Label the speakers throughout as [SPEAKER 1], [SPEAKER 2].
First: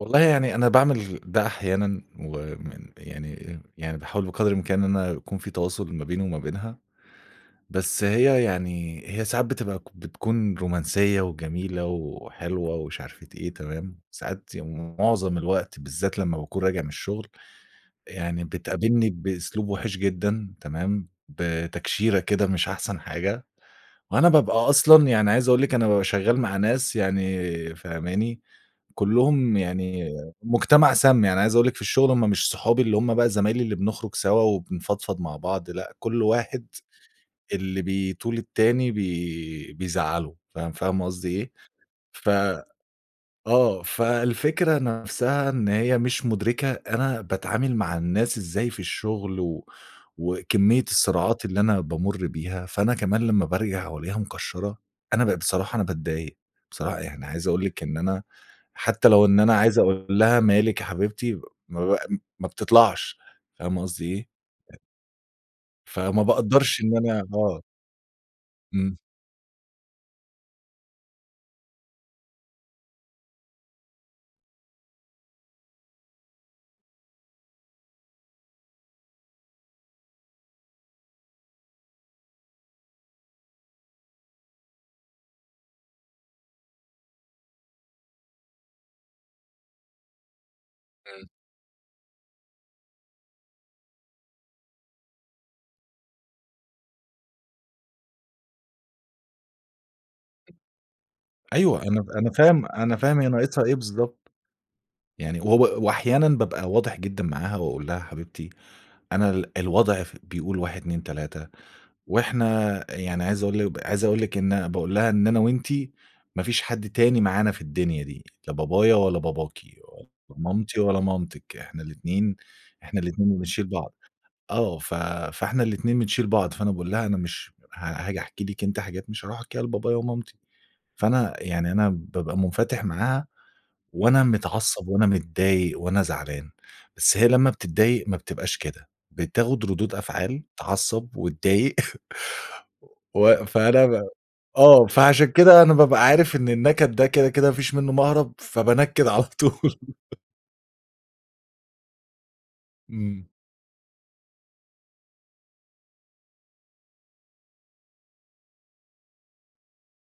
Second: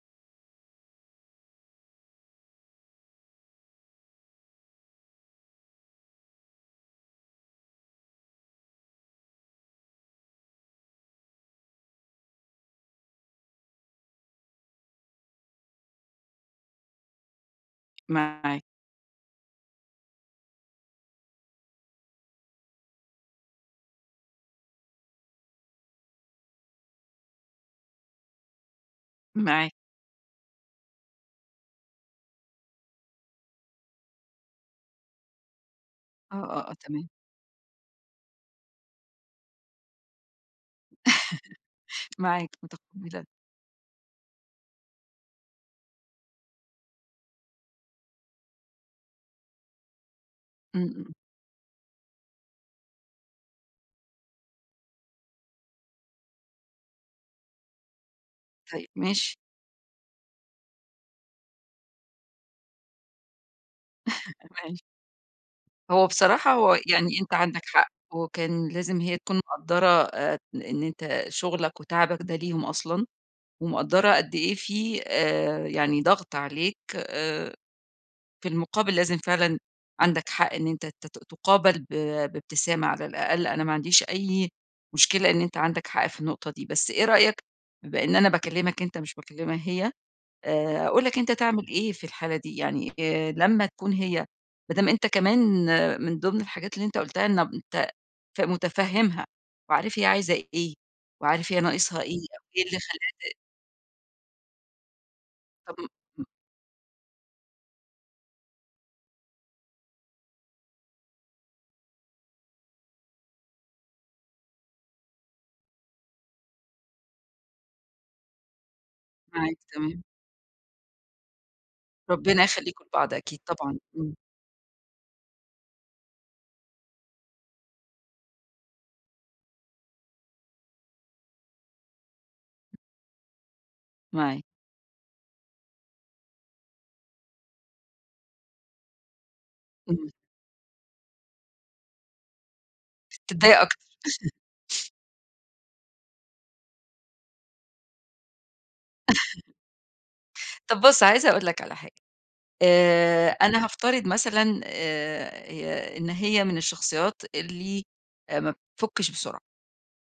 [SPEAKER 1] والله يعني أنا باعمل ده أحيانًا ومن يعني يعني باحاول بقدر الإمكان إن أنا يكون في تواصل ما بيني وما بينها، بس هي يعني هي ساعات بتبقى بتكون رومانسية وجميلة وحلوة ومش عارفة إيه تمام، ساعات يعني مُعظم الوقت بالذات لمّا باكون راجع من الشُغل، يعني
[SPEAKER 2] معاك.
[SPEAKER 1] بتقابلني بأسلوب وِحِش جدًا تمام، بتكشيرة كده مش أحسن حاجة، وأنا بابقى أصلًا يعني عايز أقول لِك أنا بابقى شغّال مع ناس يعني فاهماني، كُلّهم
[SPEAKER 2] معاك.
[SPEAKER 1] يعني مُجتمع سام. يعني عايز أقول لِك في الشُغل هم مش صحابي اللي هم بقى زمايلي اللي بنخرُج سوا وبنفضفض مع بعض لأ، كل
[SPEAKER 2] آه،
[SPEAKER 1] واحد
[SPEAKER 2] آه، آه، تمام.
[SPEAKER 1] اللي بيطول التاني بي بيزعّله فاهم فاهمة قصدي إيه؟ ف
[SPEAKER 2] معاك مُتقبِّلة
[SPEAKER 1] آه. فالفكرة نَفسها إن هي مش مُدرِكة أنا باتعامل مع الناس إزاي في الشُغل و وكمية
[SPEAKER 2] إمم، إمم.
[SPEAKER 1] الصراعات اللي أنا بامُر بيها، فأنا كمان لمّا بارجع وألاقيها مكشَّرة، أنا بقيت بصراحة أنا باتضايق، بصراحة يعني عايز أقول لِك إن أنا
[SPEAKER 2] طيب
[SPEAKER 1] حتّى لو
[SPEAKER 2] ماشي.
[SPEAKER 1] إن أنا عايز أقول لها: "مالِك يا حبيبتي؟" ما ب ام ما بتطلعش فاهمة قصدي إيه؟
[SPEAKER 2] ماشي. هو
[SPEAKER 1] فما
[SPEAKER 2] بصراحة هو
[SPEAKER 1] باقدرش إن
[SPEAKER 2] يعني
[SPEAKER 1] أنا
[SPEAKER 2] أنت عندك
[SPEAKER 1] آه.
[SPEAKER 2] حق وكان
[SPEAKER 1] إمم.
[SPEAKER 2] لازم هي تكون مقدَّرة آآ إن أنت شُغلك وتعبك ده ليهم أصلًا، ومقدَّرة قد إيه في آآ يعني ضغط عليك، آآ في المُقابل لازم فعلًا عندك حق إن أنت ت ت تُقابَل ب بابتسامة على الأقل. أنا ما عنديش أي مشكلة إن أنت عندك حق في النقطة دي، بس إيه رأيك بما إن أنا باكلّمك أنت مش باكلّمها هي، آآ أقول لك
[SPEAKER 1] إمم.
[SPEAKER 2] أنت تعمل إيه في الحالة دي؟ يعني آآ لمّا تكون هي ما دام أنت كمان من ضِمن الحاجات اللي أنت قُلتها إنب أنت ف مُتفهِّمها وعارف هي عايزة إيه، وعارف هي
[SPEAKER 1] أيوه. أنا
[SPEAKER 2] ناقصها
[SPEAKER 1] ب
[SPEAKER 2] إيه
[SPEAKER 1] أنا
[SPEAKER 2] أو إيه
[SPEAKER 1] فاهم
[SPEAKER 2] اللي
[SPEAKER 1] أنا فاهم هي
[SPEAKER 2] خلّاها ت
[SPEAKER 1] ناقصها إيه بالضبط. يعني
[SPEAKER 2] طب
[SPEAKER 1] هو
[SPEAKER 2] م م
[SPEAKER 1] وأحيانًا بابقى واضح جدًا معاها وأقول لها: "يا حبيبتي أنا ال الوضع ف بيقول 1، 2، 3 وإحنا" يعني عايز أقول لِك ب عايز أقول لِك إن باقول لها: "إن أنا وأنتِ ما فيش حد تاني معانا في الدنيا دي، لا بابايا ولا
[SPEAKER 2] معاك
[SPEAKER 1] باباكِ،
[SPEAKER 2] تمام.
[SPEAKER 1] لا مامتي ولا مامتِك، إحنا الاتنين
[SPEAKER 2] ربِّنا يخلّيكم
[SPEAKER 1] إحنا
[SPEAKER 2] لبعض،
[SPEAKER 1] الاتنين
[SPEAKER 2] أكيد
[SPEAKER 1] اللي بنشيل
[SPEAKER 2] طبعًا،
[SPEAKER 1] بعض."
[SPEAKER 2] إمم.
[SPEAKER 1] آه. ف فإحنا الاتنين بنشيل بعض، فأنا باقول لها: "أنا مش ها هاجي أحكي لِك أنتِ حاجات مش هاروح أحكيها لبابايا ومامتي." فأنا يعني أنا بابقى مُنفَتِح معاها وأنا
[SPEAKER 2] معاك.
[SPEAKER 1] متعصّب وأنا متضايق وأنا زعلان، بس هي لمّا بتضّايق ما بتبقاش كده، بتاخُد ردود
[SPEAKER 2] إمم.
[SPEAKER 1] أفعال تعّصب وتضايق. و و
[SPEAKER 2] تتضايق أكتر.
[SPEAKER 1] فأنا آه. فعشان كده أنا بابقى عارف إن النَكَد ده كده، كده ما فيش منّه مَهرَب، فبانَكِّد على طول.
[SPEAKER 2] طَب بُص، عايزة أقول لك على حاجة،
[SPEAKER 1] إمم.
[SPEAKER 2] آآ أنا هافترض مثلًا آآ إن هي من الشخصيات اللي ما بتفُكِّش بسرعة،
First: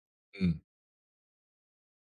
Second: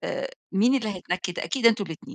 [SPEAKER 2] آآ
[SPEAKER 1] إمم.
[SPEAKER 2] مين اللي هيتنكِّد؟ أكيد أنتم الاتنين.